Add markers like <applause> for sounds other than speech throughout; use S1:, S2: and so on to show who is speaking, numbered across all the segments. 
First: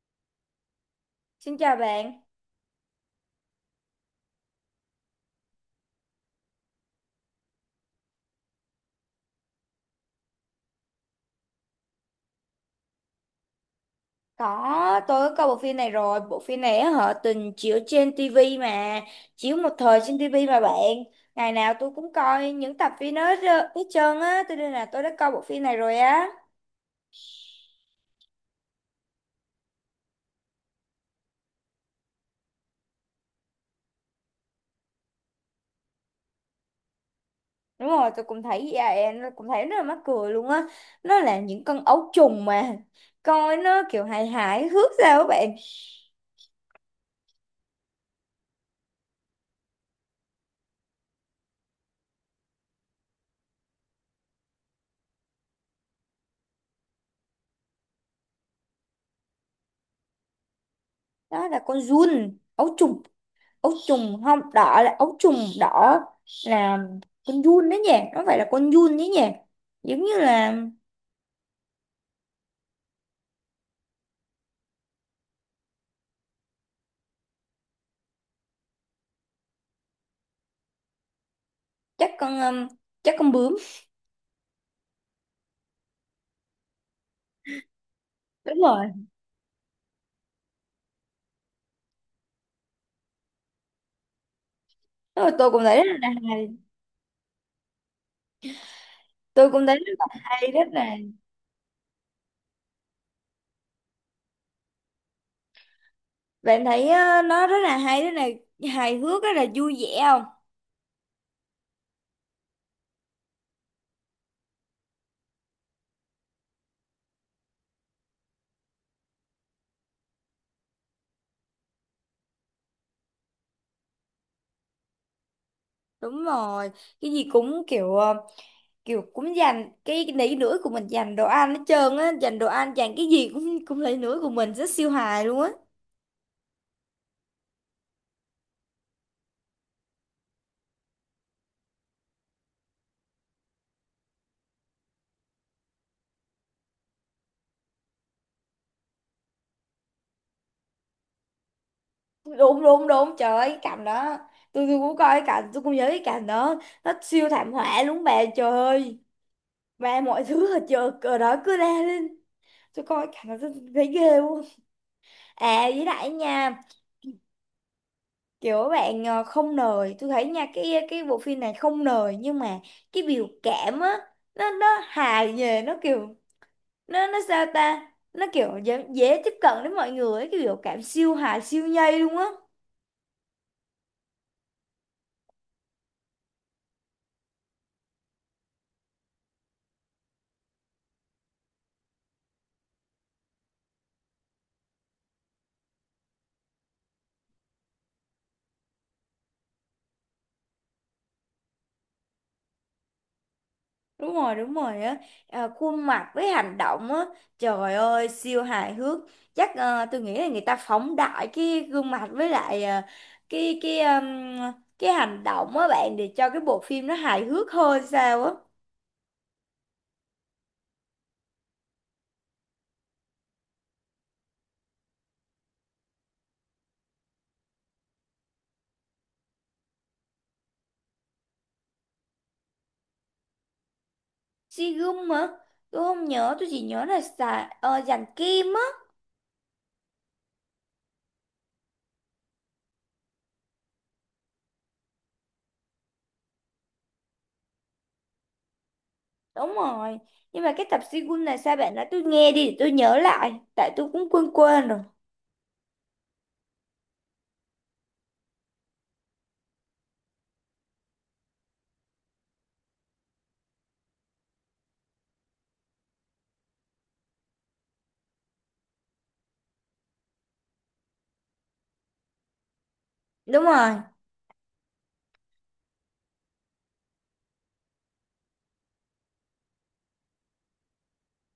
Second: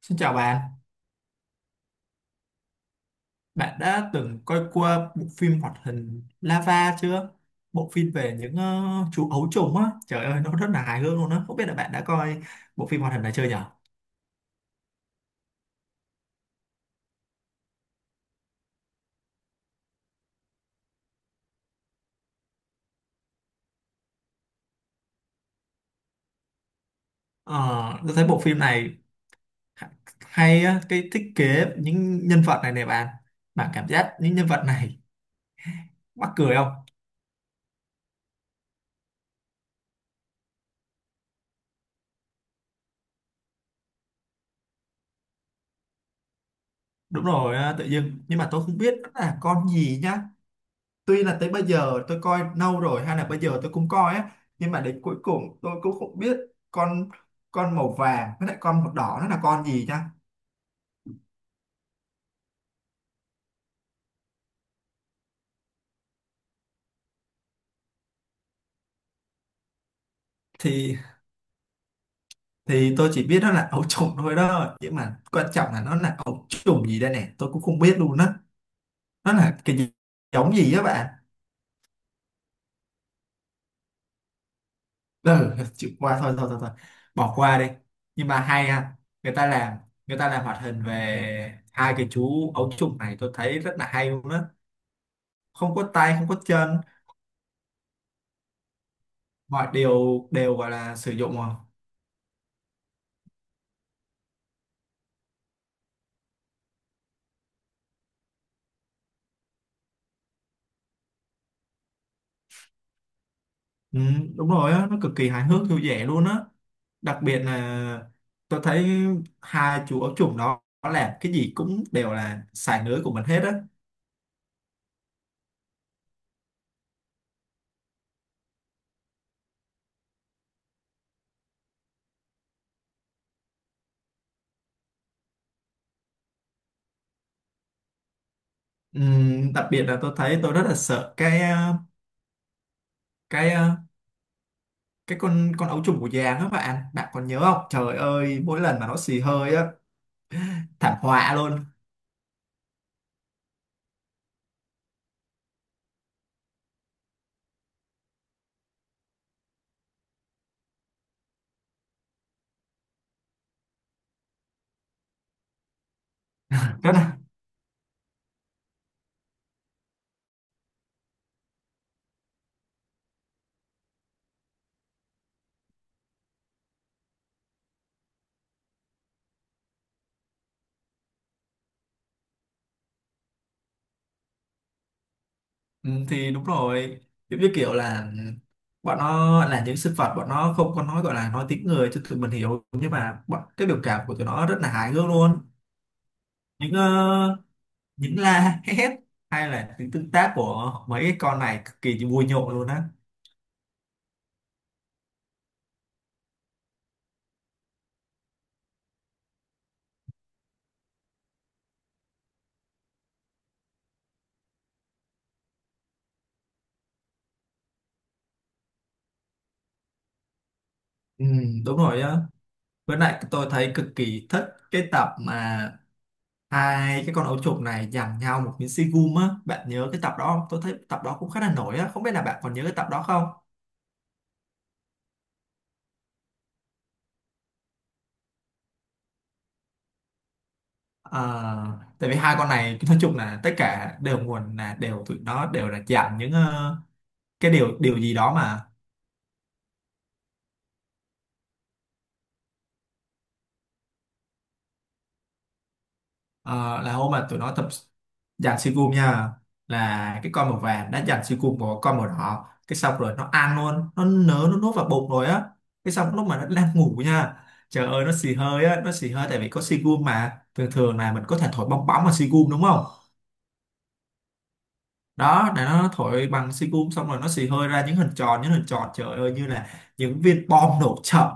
S1: Xin chào bạn,
S2: Xin chào bạn.
S1: bạn đã từng coi qua bộ phim hoạt hình Lava chưa? Bộ phim về những chú ấu trùng á, trời ơi nó rất là hài hước luôn á. Không biết là bạn đã coi bộ phim hoạt hình này chưa nhở?
S2: Có, tôi có coi bộ phim này rồi. Bộ phim này á, họ từng chiếu trên tivi mà. Chiếu một thời trên tivi mà bạn. Ngày nào tôi cũng coi những tập phim đó hết trơn á. Tôi nên là tôi đã coi bộ phim này rồi á.
S1: Ờ, tôi thấy bộ phim này ha- hay á, cái thiết kế những nhân vật này nè bạn. Bạn cảm giác những nhân vật này mắc cười không?
S2: Đúng rồi, tôi cũng thấy vậy. Nó cũng thấy rất là mắc cười luôn á. Nó là những con ấu trùng mà. Coi nó kiểu hài hài hước sao các bạn.
S1: Đúng rồi, tự dưng. Nhưng mà tôi không biết nó là con gì nhá. Tuy là tới bây giờ tôi coi lâu rồi hay là bây giờ tôi cũng coi á, nhưng mà đến cuối cùng tôi cũng không biết con con màu vàng với lại con màu đỏ nó là con gì nha.
S2: Đó là con giun, ấu trùng. Ấu trùng không đỏ là ấu trùng đỏ là con giun đấy nhỉ, nó phải là con giun đấy nhỉ, giống như là
S1: Thì thì tôi chỉ biết nó là ấu trùng thôi đó, nhưng mà quan trọng là nó là ấu trùng gì đây nè, tôi cũng không biết luôn á. Nó là cái gì, giống gì á bạn?
S2: chắc con um, chắc con bướm.
S1: Ừ, chịu qua, thôi thôi thôi thôi, bỏ qua đi. Nhưng mà
S2: Đúng
S1: hay
S2: rồi.
S1: ha, người ta làm người ta làm hoạt hình về hai cái chú ấu trùng này, tôi thấy rất là hay luôn á.
S2: Đúng rồi, tôi cũng
S1: Không
S2: thấy
S1: có
S2: rất là
S1: tay không có
S2: hay,
S1: chân,
S2: tôi cũng
S1: mọi
S2: thấy rất là
S1: điều
S2: hay,
S1: đều
S2: rất
S1: gọi
S2: là.
S1: là sử dụng à.
S2: Bạn thấy nó rất là hay, rất là hài hước, rất là vui vẻ không?
S1: Ừ, đúng rồi á, nó cực kỳ hài hước vui vẻ luôn á. Đặc biệt là tôi thấy hai chú ấu trùng đó nó làm cái gì cũng đều là xài lưới của mình hết á.
S2: Đúng rồi, cái gì cũng kiểu kiểu cũng dành cái nỉ nữa của mình, dành đồ ăn hết trơn á, dành đồ ăn, dành cái gì cũng cũng lấy nữa của mình, rất siêu hài luôn á.
S1: Ừ, đặc biệt là tôi thấy tôi rất là sợ cái cái cái con ấu trùng của già đó bạn, bạn còn nhớ không, trời ơi mỗi lần mà nó xì hơi á, thảm họa luôn,
S2: Đúng đúng đúng, trời ơi cái cảnh đó, tôi cũng coi cái cảnh, tôi cũng nhớ cái cảnh đó, nó siêu thảm họa luôn bà, trời ơi mà mọi thứ ở chợ ở đó cứ la lên. Tôi coi cái cảnh đó tôi thấy ghê luôn. À với lại nha,
S1: rất là.
S2: kiểu bạn không nời tôi thấy nha, cái bộ phim này không nời nhưng mà cái biểu cảm á, nó hài về nó kiểu, nó sao ta, nó kiểu dễ tiếp cận đến mọi người ấy, cái biểu cảm siêu hài siêu nhây luôn á.
S1: Ừ, thì đúng rồi, giống như kiểu là ừ, bọn nó là những sinh vật, bọn nó không có nói, gọi là nói tiếng người cho tụi mình hiểu, nhưng mà bọn cái biểu cảm của tụi nó rất là hài hước luôn. Những những la hét hay là những tương tác của mấy cái con này cực kỳ vui nhộn luôn á.
S2: Đúng rồi, đúng rồi á. À, khuôn mặt với hành động á, trời ơi siêu hài hước. Chắc tôi nghĩ là người ta phóng đại cái gương mặt với lại cái cái ừm, cái hành động á bạn, để cho cái bộ phim nó hài hước hơn sao á.
S1: Ừ, đúng rồi á, với lại tôi thấy cực kỳ thích cái tập mà hai cái con ấu trùng này giằng nhau một miếng xi gum á, bạn nhớ cái tập đó không? Tôi thấy tập đó cũng khá là nổi á, không biết là bạn còn nhớ cái tập đó không.
S2: Sigum hả? Tôi không nhớ, tôi chỉ nhớ là xà, dàn kim á.
S1: Ờ, tại vì hai con này nói chung là tất cả đều nguồn là đều tụi nó đều là dạng những cái điều điều gì đó mà.
S2: Đúng rồi, nhưng mà cái tập Sigum này sao bạn nói tôi nghe đi để tôi nhớ lại, tại tôi cũng quên quên rồi.
S1: Ờ, là hôm mà tụi nó tập dàn si cùm nha, là cái con màu vàng đã dàn si cùm của con màu đỏ, cái xong rồi nó ăn luôn, nó nớ nó nuốt vào bụng rồi á. Cái xong lúc mà nó đang ngủ nha, trời ơi nó xì hơi á, nó xì hơi tại vì có si cùm mà, thường thường là mình có thể thổi bong bóng mà si cùm đúng không?
S2: Đúng rồi.
S1: Đó, để nó thổi bằng xi cum xong rồi nó xì hơi ra những hình tròn, những hình tròn, trời ơi như là những viên bom nổ chậm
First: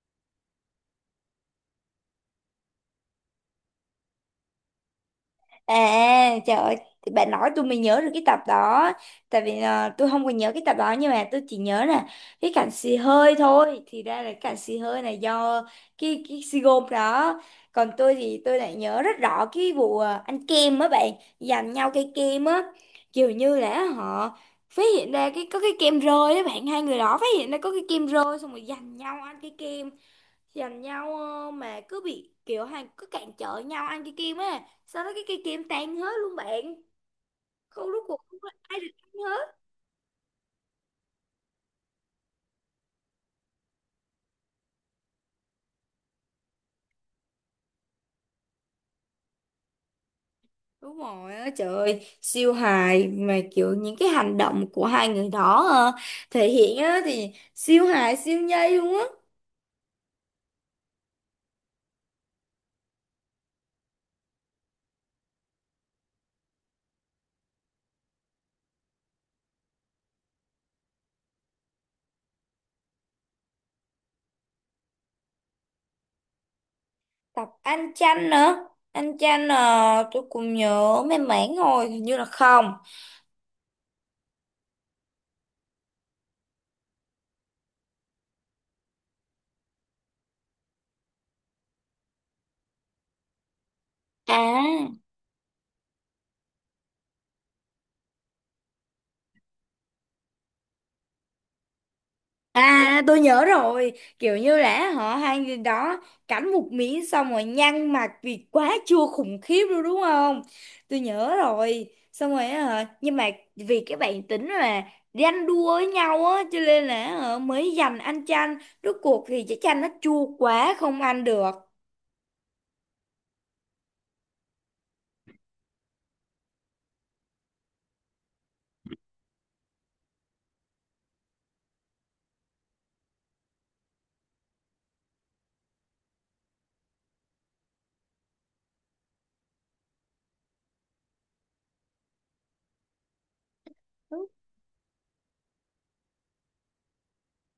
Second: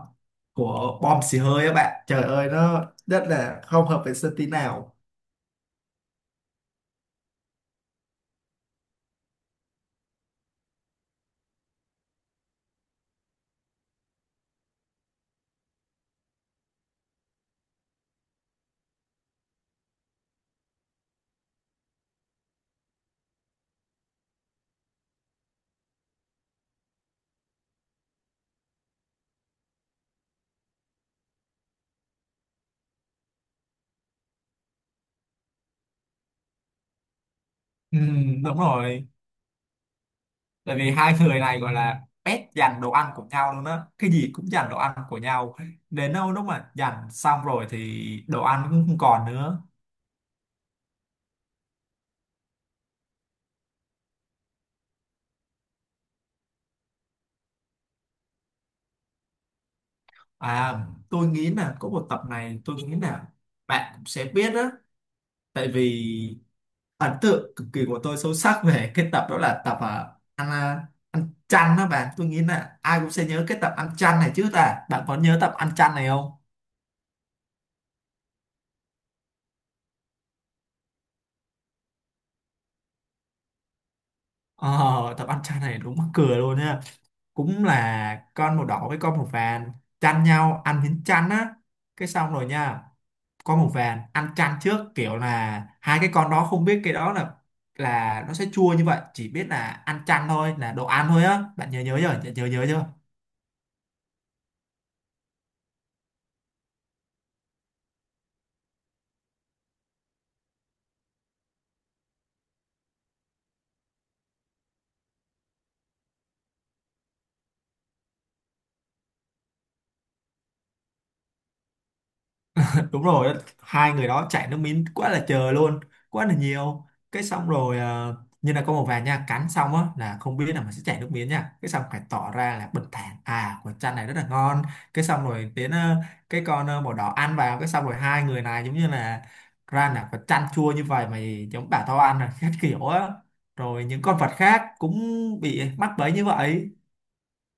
S1: của bom xì hơi á bạn, trời ơi nó rất là không hợp vệ sinh tí nào.
S2: À trời ơi, thì bạn nói tôi mới nhớ được cái tập đó. Tại vì tôi không còn nhớ cái tập đó, nhưng mà tôi chỉ nhớ là cái cảnh xì hơi thôi. Thì ra là cái cảnh xì hơi này do cái xì gôm đó. Còn tôi thì tôi lại nhớ rất rõ cái vụ ăn kem á bạn, giành nhau cây kem á. Kiểu như là họ phát hiện ra cái có cái kem rơi á bạn, hai người đó phát hiện ra có cái kem rơi, xong rồi giành nhau ăn cái kem, giành nhau mà cứ bị kiểu hàng cứ cản trở nhau ăn cái kim á, sau đó cái cây kim tan hết luôn bạn, không,
S1: Ừ,
S2: rút cuộc không có
S1: đúng
S2: ai được
S1: rồi.
S2: ăn hết.
S1: Tại vì hai người này gọi là pet giành đồ ăn của nhau luôn á. Cái gì cũng giành đồ ăn của nhau. Đến đâu lúc mà giành xong rồi thì đồ ăn cũng không còn nữa.
S2: Đúng rồi á, trời ơi siêu hài, mà kiểu những cái hành động của hai người đó thể hiện á thì siêu hài siêu nhây luôn á.
S1: À, tôi nghĩ là có một tập này, tôi nghĩ là bạn cũng sẽ biết á. Tại vì ấn tượng cực kỳ của tôi sâu sắc về cái tập đó là tập ăn, ăn chăn đó bạn, tôi nghĩ là ai cũng sẽ nhớ cái tập ăn chăn này chứ ta, bạn có nhớ tập ăn chăn này không?
S2: Tập anh chanh nữa. Anh chanh tôi cũng nhớ mấy mảng rồi, hình như là không.
S1: Ờ, tập ăn chăn này đúng mắc cười luôn nha, cũng là con màu đỏ với con màu vàng chăn nhau ăn miếng chăn á. Cái xong rồi nha, con màu vàng ăn chăn trước,
S2: À.
S1: kiểu là hai cái con đó không biết cái đó là nó sẽ chua như vậy, chỉ biết là ăn chăn thôi, là đồ ăn thôi á, bạn nhớ nhớ chưa, nhớ nhớ chưa?
S2: À tôi nhớ rồi. Kiểu như là họ, hai người đó cắn một miếng xong rồi nhăn mặt vì quá chua khủng khiếp luôn đúng không. Tôi nhớ rồi. Xong rồi á hả, nhưng mà vì cái bản tính là ganh đua với nhau á, cho nên là hả, mới giành ăn chanh. Rốt cuộc thì cái chanh nó chua quá không ăn được.
S1: Đúng rồi, hai người đó chạy nước miếng quá là trời luôn, quá là nhiều. Cái xong rồi như là có một vài nha cắn xong á là không biết là mình sẽ chảy nước miếng nha, cái xong phải tỏ ra là bình thản à, quả chanh này rất là ngon. Cái xong rồi đến cái con màu đỏ ăn vào, cái xong rồi hai người này giống như là ra là quả chanh chua như vậy mày giống bảo tao ăn là khác <laughs> kiểu á, rồi những con
S2: Đúng,
S1: vật khác cũng bị mắc bẫy như vậy.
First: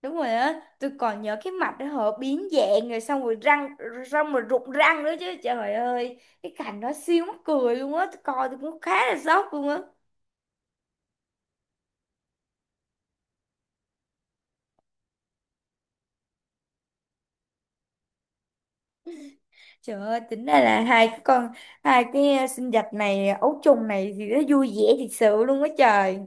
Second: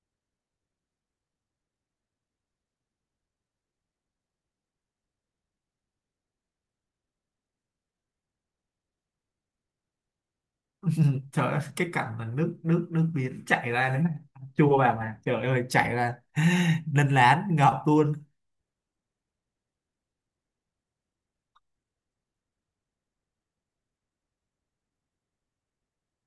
S2: đúng rồi á. Tôi còn nhớ cái mặt đó họ biến dạng, rồi xong rồi răng, xong rồi rụng răng nữa chứ. Trời ơi, cái cảnh đó siêu mắc cười luôn á, tôi coi tôi cũng khá là sốc luôn á.
S1: <laughs> Ừ, trời ơi, cái cảnh mà nước nước nước biển chảy ra đấy này, chua bà mà trời ơi chảy ra, <laughs> đân lán ngợp luôn.
S2: Trời ơi, tính ra là hai cái sinh vật này ấu trùng này thì nó vui vẻ thiệt sự luôn á trời.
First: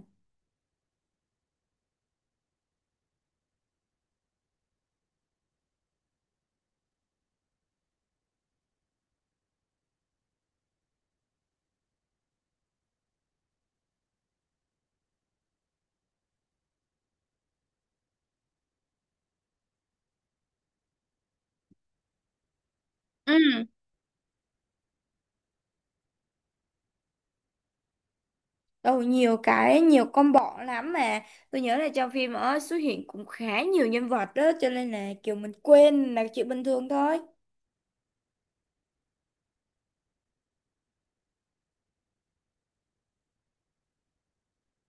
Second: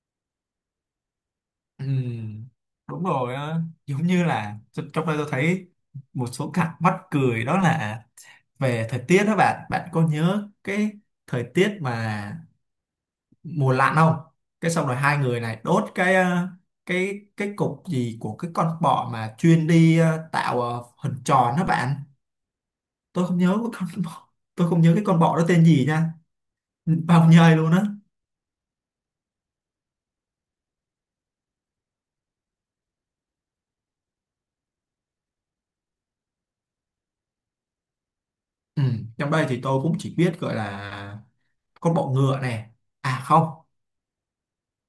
S1: Ừ, đúng rồi á. Giống như là trong đây tôi thấy một số cảnh mắc cười đó là về thời tiết đó bạn, bạn có nhớ cái thời tiết mà mùa lạnh không? Cái xong rồi hai người này đốt cái cái cục gì của cái con bọ mà chuyên đi tạo hình tròn đó bạn, tôi
S2: Ừ,
S1: không nhớ cái con <laughs> bọ, tôi không nhớ cái con bọ đó tên gì nha, bao nhây luôn á.
S2: ừ, nhiều cái, nhiều combo lắm mà. Tôi nhớ là trong phim ở xuất hiện cũng khá nhiều nhân vật đó, cho nên là kiểu mình quên là chuyện bình thường thôi.
S1: Ừ. Trong đây thì tôi cũng chỉ biết gọi là con bọ ngựa này. À không,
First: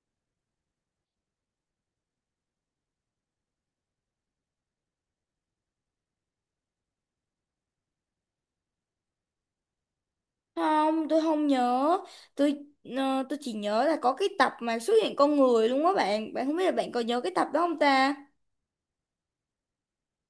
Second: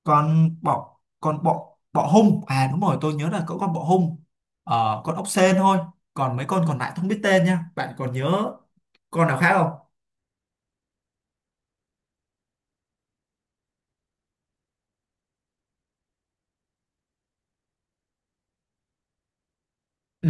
S1: con bọ bọ hung. À đúng rồi, tôi nhớ là có con bọ hung. Ờ, con ốc sên thôi. Còn mấy con còn lại không biết tên nha. Bạn còn nhớ con nào khác không?
S2: Không, tôi không nhớ. Tôi tôi chỉ nhớ là có cái tập mà xuất hiện con người luôn á bạn, bạn không biết là bạn có nhớ cái tập đó không ta?
S1: Ừ,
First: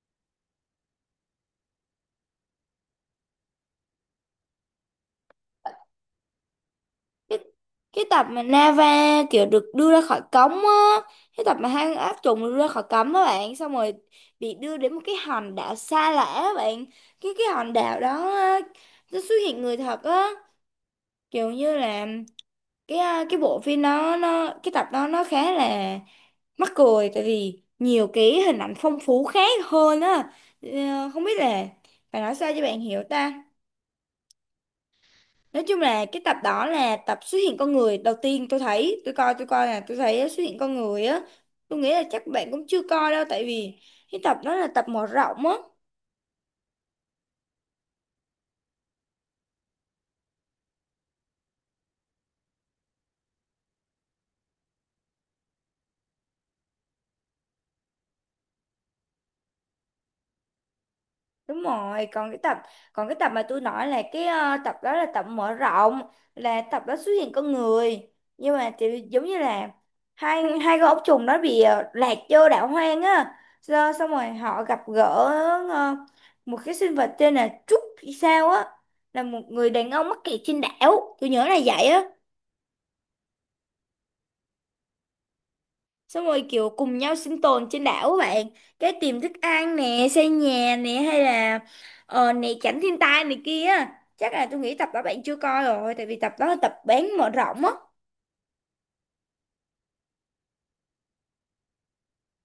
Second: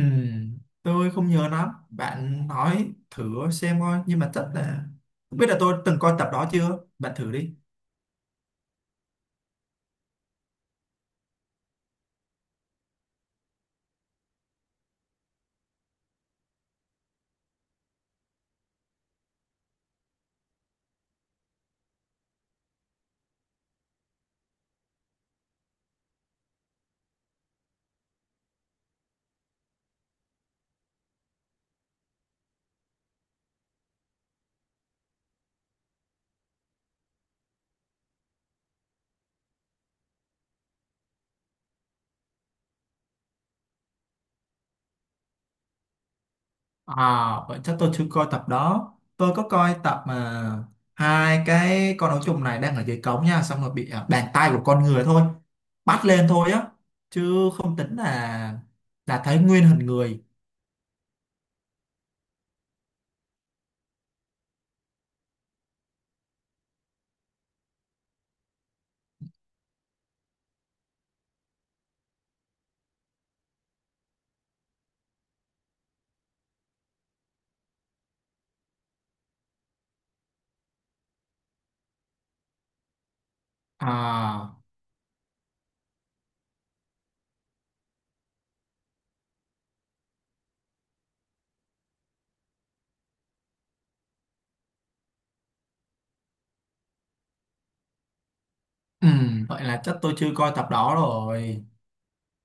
S1: tôi không nhớ lắm. Bạn nói thử xem coi, nhưng mà chắc là không biết là tôi từng coi tập đó chưa? Bạn thử
S2: cái,
S1: đi.
S2: cái tập mà Nava kiểu được đưa ra khỏi cống á, cái tập mà hang ác trùng được đưa ra khỏi cống đó bạn, xong rồi bị đưa đến một cái hòn đảo xa lạ á bạn. Cái hòn đảo đó á, nó xuất hiện người thật á, kiểu như là cái cái bộ phim đó nó, cái tập đó nó khá là mắc cười, tại vì nhiều cái hình ảnh phong phú khác hơn á. Ờ, Không biết là phải nói sao cho bạn hiểu ta, nói chung là cái tập đó là tập xuất hiện con người đầu tiên, tôi thấy tôi coi, là tôi thấy xuất hiện con người á. Tôi nghĩ là chắc bạn cũng chưa coi đâu, tại vì cái tập đó là tập mở rộng á.
S1: À, vậy chắc tôi chưa coi tập đó. Tôi có coi tập mà hai cái con ấu trùng này đang ở dưới cống nha, xong rồi bị bàn tay của con người thôi bắt lên thôi á, chứ không tính là thấy nguyên hình người.
S2: Đúng rồi, còn cái tập mà tôi nói là cái tập đó là tập mở rộng, là tập đó xuất hiện con người, nhưng mà thì giống như là hai hai con ốc trùng đó bị lạc vô đảo hoang á. Rồi, xong rồi họ gặp gỡ ờ, một cái sinh vật tên là Trúc hay sao á, là một người đàn ông mắc kẹt trên đảo, tôi nhớ là vậy á.
S1: À,
S2: Xong rồi kiểu cùng nhau sinh tồn trên đảo các bạn, cái tìm thức ăn nè, xây nhà nè, hay là ờ nè tránh thiên tai này kia. Chắc là tôi nghĩ tập đó bạn chưa coi rồi, tại vì tập đó là tập bán mở rộng á.
S1: vậy là chắc tôi chưa coi tập đó rồi.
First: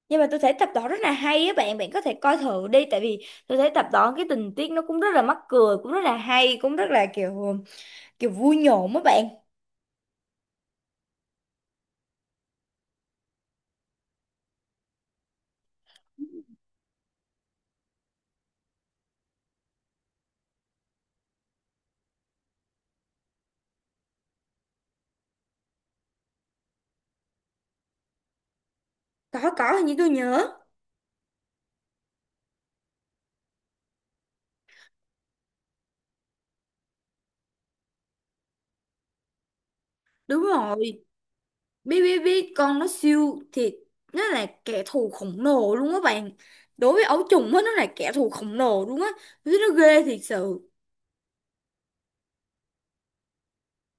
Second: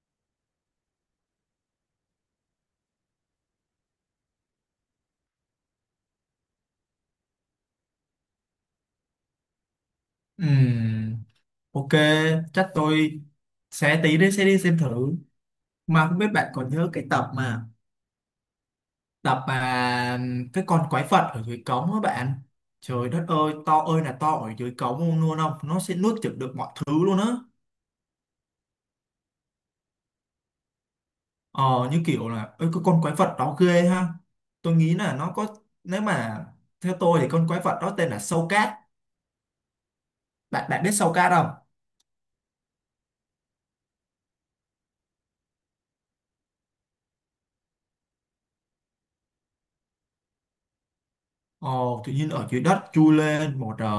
S2: Nhưng mà tôi thấy tập đó rất là hay á bạn, bạn có thể coi thử đi, tại vì tôi thấy tập đó cái tình tiết nó cũng rất là mắc cười, cũng rất là hay, cũng rất là kiểu, kiểu vui nhộn á bạn.
S1: Ừm, ok, chắc tôi sẽ tí đi sẽ đi xem thử. Mà không biết bạn còn nhớ cái tập mà cái con quái vật ở dưới cống á bạn, trời đất ơi to ơi là to ở dưới cống luôn luôn không, nó sẽ nuốt chửng được mọi thứ luôn á.
S2: Có hình như tôi nhớ.
S1: Ờ, như kiểu là ơi cái con quái vật đó ghê ha, tôi nghĩ là nó có, nếu mà theo tôi thì con quái vật đó tên là sâu cát,
S2: Đúng
S1: bạn
S2: rồi.
S1: bạn biết
S2: biết
S1: sâu cát không?
S2: biết biết con nó siêu thì, nó là kẻ thù khổng lồ luôn á bạn, đối với ấu trùng á nó là kẻ thù khổng lồ luôn á. Tôi thấy nó ghê thiệt sự.
S1: Ờ, tự nhiên ở dưới đất chui lên một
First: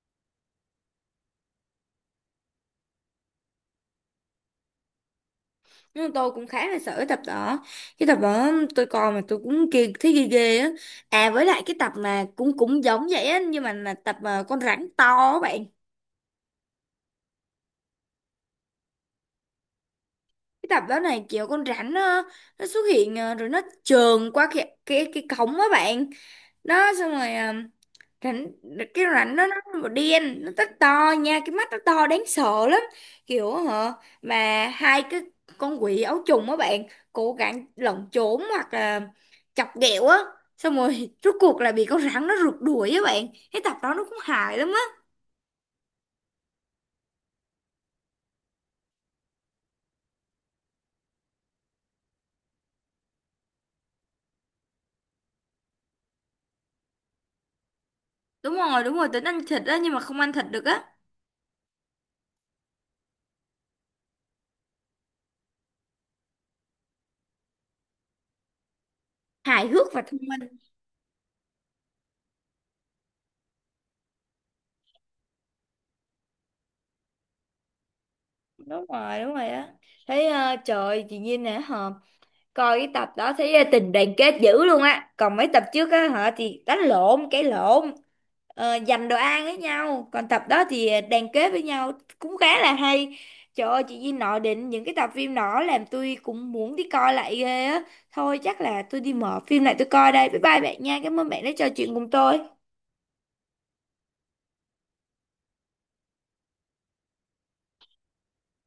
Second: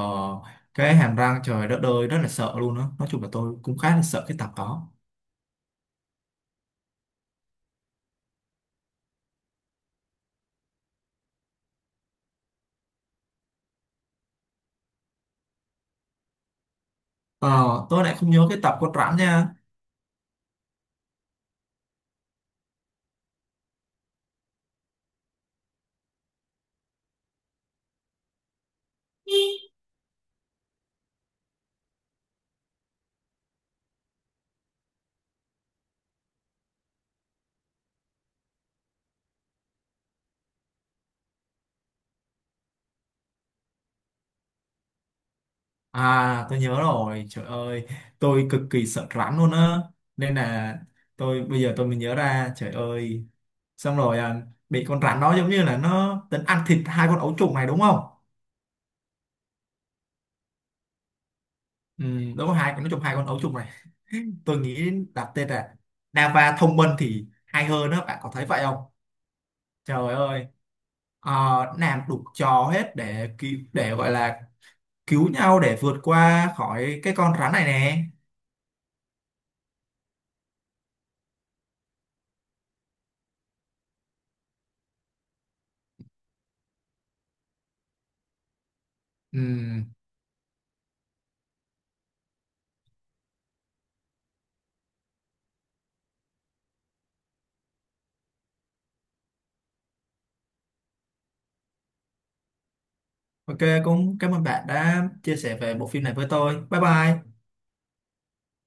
S1: cái hàm răng, trời đất ơi rất là sợ luôn á, nói chung là tôi cũng khá là sợ cái tập đó.
S2: Nhưng mà tôi cũng khá là sợ cái tập đó, cái tập đó tôi coi mà tôi cũng kia thấy ghê ghê á. À với lại cái tập mà cũng cũng giống vậy á, nhưng mà là tập mà con rắn to á bạn.
S1: Ờ, tôi lại không nhớ cái tập con rắn nha.
S2: Cái tập đó này kiểu con rắn nó xuất hiện rồi nó trườn qua cái cổng á bạn. Đó xong rồi rảnh, cái rảnh nó đen, nó rất to nha, cái mắt nó to đáng sợ lắm, kiểu hả, mà hai cái con quỷ áo trùng á bạn cố gắng lẩn trốn hoặc là chọc ghẹo á, xong rồi <laughs> rốt cuộc là bị con rắn nó rượt đuổi á bạn. Cái tập đó nó cũng hài lắm á.
S1: À, tôi nhớ rồi, trời ơi, tôi cực kỳ sợ rắn luôn á. Nên là tôi bây giờ tôi mới nhớ ra, trời ơi. Xong rồi bị con rắn đó giống như là nó tính ăn thịt hai con ấu trùng này đúng không?
S2: Đúng rồi, đúng rồi tính ăn thịt á, nhưng mà không ăn thịt được á.
S1: Ừ, đúng rồi, hai con nó trùng hai con ấu trùng này. Tôi nghĩ đặt tên là Nava thông minh thì hay hơn đó, bạn có thấy vậy không?
S2: Hài hước và
S1: Trời
S2: thông
S1: ơi,
S2: minh.
S1: ờ, làm đủ trò hết để cứu, để gọi là cứu nhau để vượt qua khỏi cái con rắn này nè.
S2: Đúng rồi, đúng rồi á. Thấy trời chị Nhiên nè hả, coi cái tập đó thấy tình đoàn kết dữ luôn á, còn mấy tập trước á hả thì đánh lộn cái lộn, dành đồ
S1: Ừ.
S2: ăn với nhau, còn tập đó thì đoàn kết với nhau, cũng khá là hay. Trời ơi chị Duy nói đến những cái tập phim đó làm tôi cũng muốn đi coi lại ghê á. Thôi chắc là tôi đi mở phim lại tôi coi đây, bye bye bạn nha, cảm ơn bạn đã trò chuyện cùng tôi.
S1: Ok, cũng cảm ơn bạn đã chia sẻ về bộ phim này với tôi. Bye bye.